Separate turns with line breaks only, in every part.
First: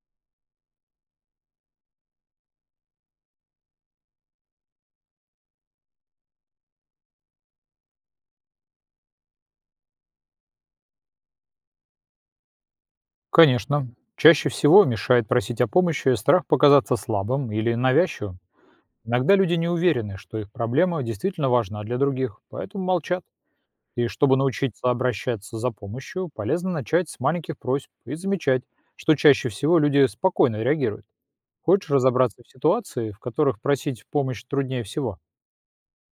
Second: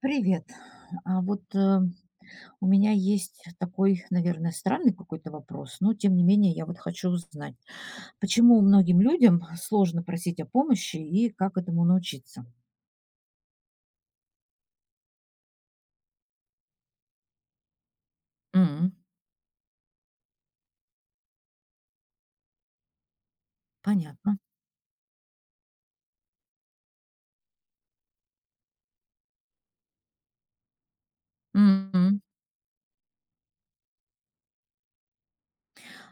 Привет. А вот у меня есть такой, наверное, странный какой-то вопрос, но тем не менее я вот хочу узнать, почему многим людям сложно просить о помощи и как этому научиться?
Конечно. Чаще всего мешает просить о помощи страх показаться слабым или навязчивым.
М.
Иногда люди не уверены, что их проблема действительно важна для других, поэтому молчат. И чтобы
Понятно.
научиться обращаться за помощью, полезно начать с маленьких просьб и замечать, что чаще всего люди спокойно реагируют. Хочешь
М.
разобраться в ситуации, в которых просить помощь труднее всего?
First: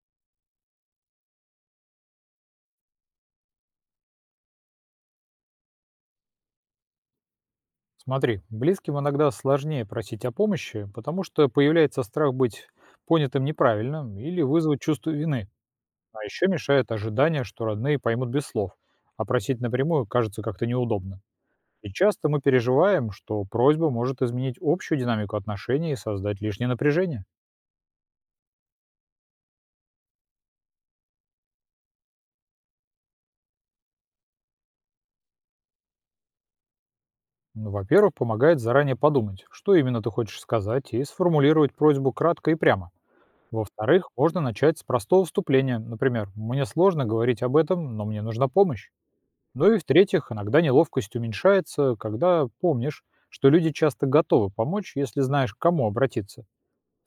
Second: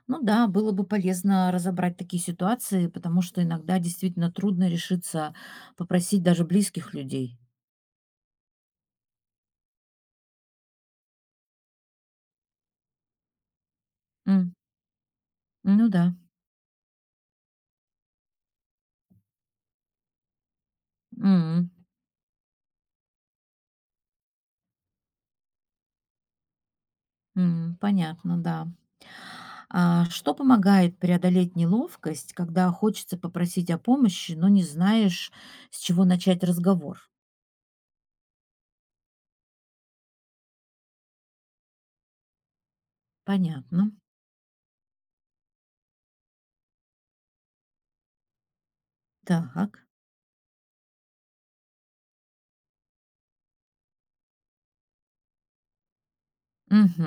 Ну да, было бы полезно разобрать такие ситуации, потому что иногда действительно трудно решиться попросить даже близких людей.
Смотри, близким иногда сложнее просить о помощи, потому что появляется страх быть понятым неправильно или
М.
вызвать чувство вины.
Ну да.
А еще мешает ожидание, что родные поймут без слов, а просить напрямую кажется как-то неудобно.
М.
И часто мы переживаем, что просьба может изменить общую динамику отношений и создать лишнее напряжение.
М, понятно, да. А что помогает преодолеть неловкость, когда хочется попросить о помощи, но не знаешь, с чего начать разговор?
Ну, во-первых, помогает заранее подумать, что именно ты хочешь сказать, и сформулировать просьбу кратко и прямо.
Понятно.
Во-вторых, можно начать с простого вступления, например, «Мне сложно говорить об этом, но мне нужна помощь». Ну и
Так.
в-третьих, иногда неловкость уменьшается, когда помнишь, что люди часто готовы помочь, если знаешь, к кому обратиться.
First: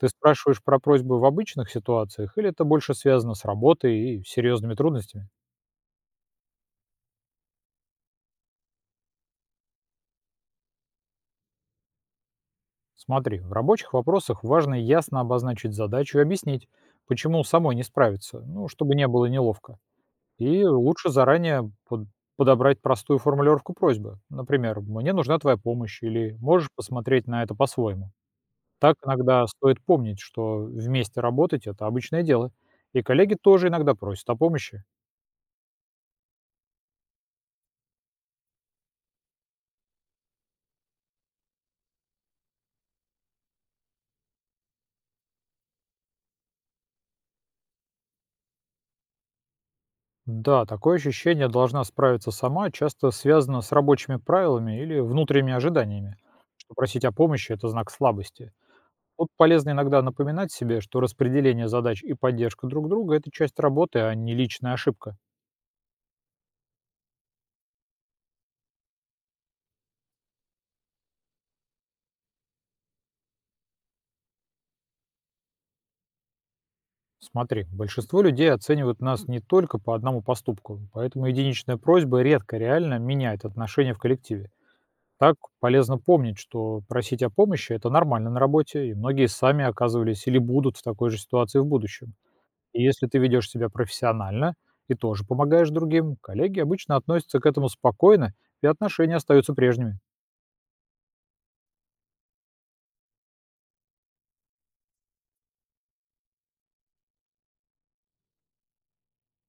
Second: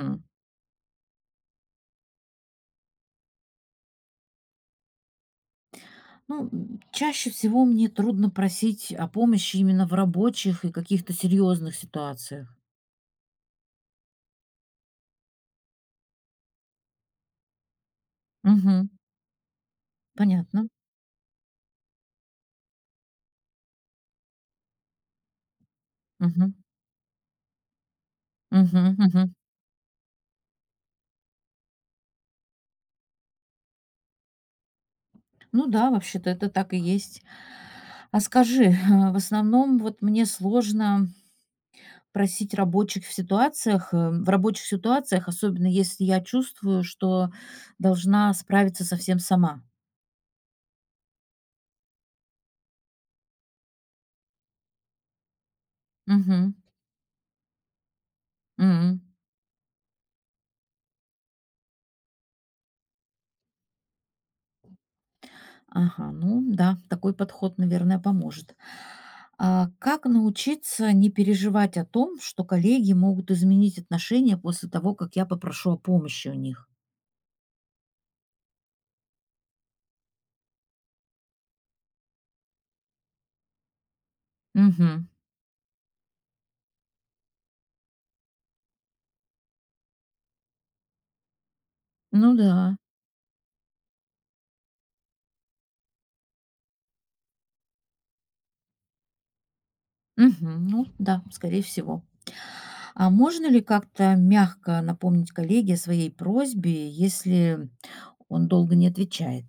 Ты спрашиваешь про просьбы в обычных ситуациях или это больше связано с работой и серьезными трудностями?
Ну, чаще всего мне трудно просить о помощи именно в рабочих и каких-то серьезных ситуациях.
Смотри, в рабочих вопросах важно ясно обозначить задачу и объяснить, почему самой не справиться, ну,
Мгм.
чтобы не было неловко. И
Понятно.
лучше заранее подобрать простую формулировку просьбы. Например, «Мне нужна твоя помощь» или
Мгм.
«Можешь посмотреть на это по-своему». Так
Мгм. Мгм.
иногда стоит помнить, что вместе работать — это обычное дело. И коллеги тоже иногда просят о помощи.
Ну да, вообще-то это так и есть. А скажи, в основном вот мне сложно просить рабочих в рабочих ситуациях, особенно если я чувствую, что должна справиться совсем сама.
Да, такое ощущение должна справиться сама часто связано с рабочими правилами или внутренними ожиданиями,
Мгм.
что просить о помощи — это знак слабости.
М.
Тут полезно иногда напоминать себе, что распределение задач и поддержка друг друга — это часть работы, а не личная ошибка.
Ага, ну да, такой подход, наверное, поможет. А как научиться не переживать о том, что коллеги могут изменить отношения после того, как я попрошу о помощи у них?
Смотри, большинство людей оценивают нас не только по одному поступку, поэтому единичная просьба редко реально меняет отношения в коллективе.
Мгм.
Так полезно помнить, что просить о помощи — это нормально на работе, и многие сами оказывались или будут в такой же ситуации в будущем.
Ну да.
И если ты ведешь себя профессионально и тоже помогаешь другим, коллеги обычно относятся к этому спокойно, и отношения остаются прежними.
Мгм. Ну да, скорее всего. А можно ли как-то мягко напомнить коллеге о своей просьбе, если он долго не отвечает?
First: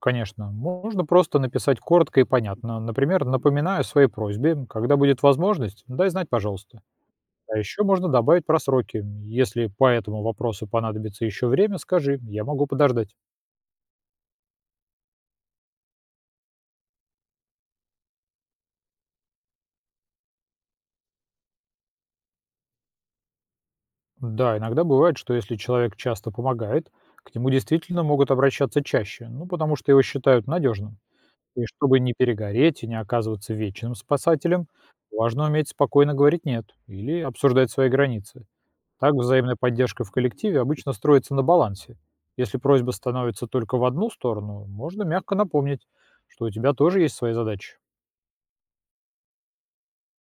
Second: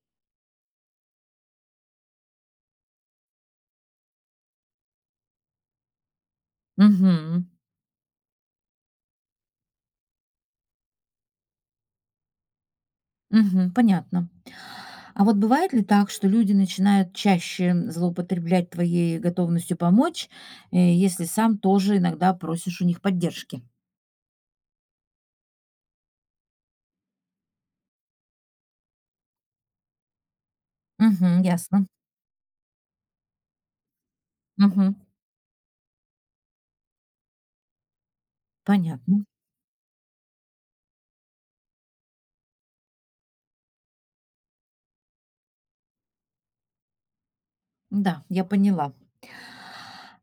Конечно, можно просто написать коротко и понятно. Например, напоминаю о своей просьбе, когда будет возможность, дай знать, пожалуйста.
Мгм.
А еще можно добавить про сроки. Если по этому вопросу понадобится еще время, скажи, я могу подождать.
Мгм. Понятно. А вот бывает ли так, что люди начинают чаще злоупотреблять твоей готовностью помочь, если сам тоже иногда просишь у них поддержки?
Да, иногда бывает, что если человек часто помогает, к нему действительно могут обращаться чаще, ну, потому что его считают надежным.
Мгм.
И
Ясно.
чтобы не перегореть и не оказываться вечным спасателем,
Мгм.
важно уметь спокойно говорить «нет» или обсуждать свои границы. Так
Понятно.
взаимная поддержка в коллективе обычно строится на балансе. Если просьба становится только в одну сторону, можно мягко напомнить, что у тебя тоже есть свои задачи.
Да, я поняла.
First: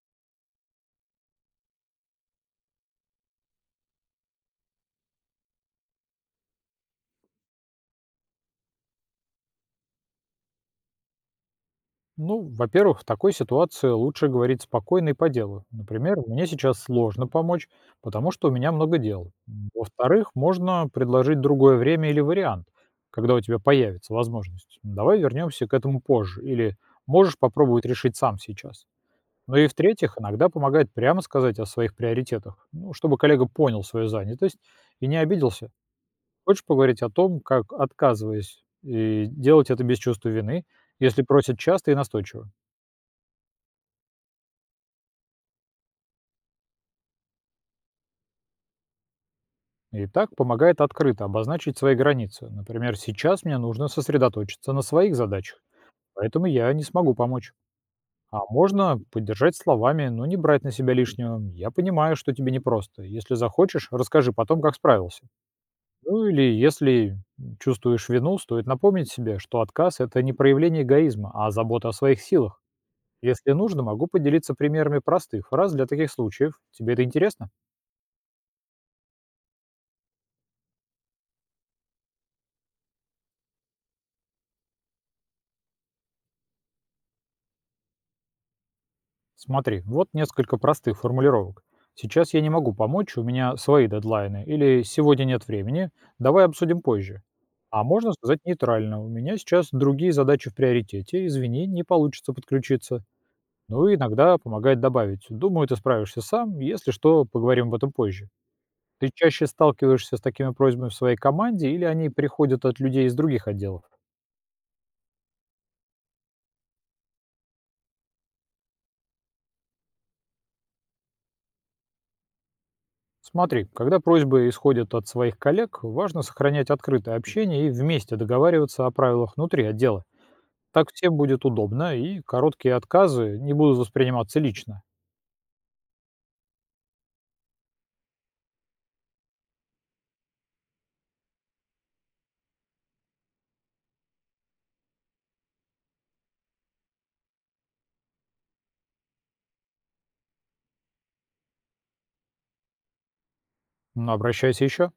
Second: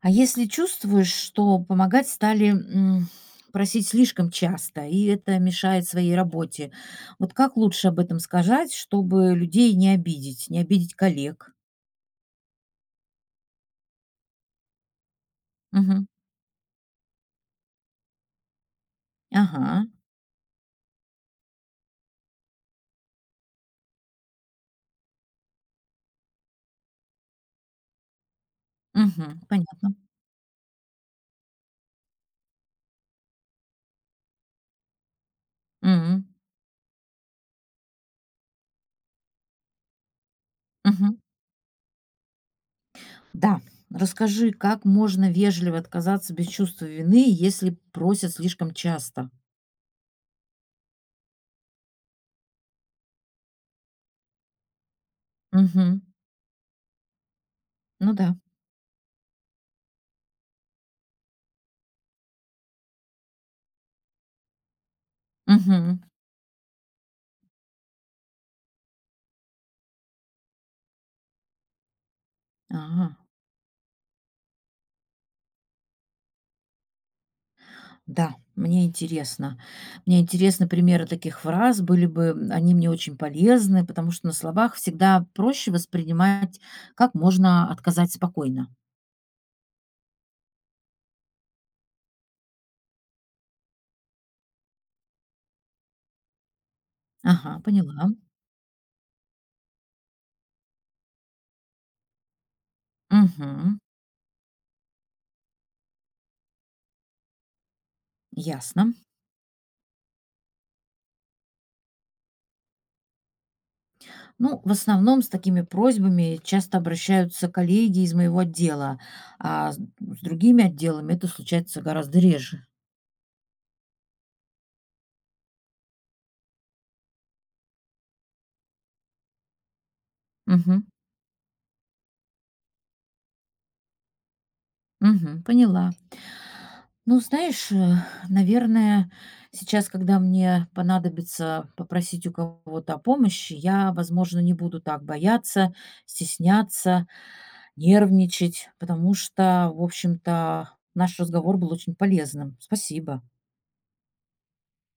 А если чувствуешь, что помогать стали просить слишком часто, и это мешает своей работе, вот как лучше об этом сказать, чтобы людей не обидеть коллег?
Ну, во-первых, в такой ситуации лучше говорить спокойно и по делу.
Мгм.
Например, мне сейчас сложно помочь, потому что у меня много дел.
Ага,
Во-вторых, можно предложить другое время или вариант, когда у тебя появится возможность. «Ну, давай вернемся к этому позже. Или можешь попробовать решить сам сейчас».
мгм,
Ну и
понятно.
в-третьих, иногда помогает прямо сказать о своих приоритетах, ну, чтобы коллега понял свою занятость и не обиделся.
Мгм,
Хочешь поговорить о том, как отказываясь и делать это без чувства вины,
мгм.
если просят часто и настойчиво?
Да, расскажи, как можно вежливо отказаться без чувства вины, если просят слишком часто?
И так помогает открыто обозначить свои границы. Например, сейчас мне нужно сосредоточиться на своих задачах,
Мгм.
поэтому я не смогу помочь.
Ну да.
А можно поддержать словами, но не брать на себя лишнего. Я понимаю, что тебе непросто. Если захочешь, расскажи потом, как справился.
Мгм.
Ну или если чувствуешь вину, стоит напомнить себе, что отказ — это не проявление эгоизма, а забота о своих силах.
Ага.
Если нужно, могу поделиться примерами простых фраз для таких случаев. Тебе это интересно?
Да, мне интересно. Мне интересны примеры таких фраз, были бы они мне очень полезны, потому что на словах всегда проще воспринимать, как можно отказать спокойно.
Смотри, вот несколько простых формулировок. Сейчас я не могу помочь, у меня свои дедлайны, или сегодня нет времени, давай обсудим позже.
Ага,
А
поняла.
можно сказать нейтрально, у меня сейчас другие задачи в приоритете, извини, не получится подключиться.
Мгм.
Ну и иногда помогает добавить, думаю, ты справишься сам, если что, поговорим об этом позже.
Ясно.
Ты чаще сталкиваешься с такими просьбами в своей команде или они приходят от людей из других отделов?
Ну, в основном с такими просьбами часто обращаются коллеги из моего отдела, а с другими отделами это случается гораздо реже.
Смотри, когда просьбы исходят от своих коллег, важно сохранять открытое общение и вместе договариваться о правилах внутри отдела.
Мгм.
Так всем будет удобно, и короткие отказы не будут восприниматься лично.
Мгм. Поняла. Ну, знаешь, наверное, сейчас, когда мне понадобится попросить у кого-то о помощи, я, возможно, не буду так бояться, стесняться, нервничать, потому что, в общем-то, наш разговор был очень полезным. Спасибо.
Но обращайся еще.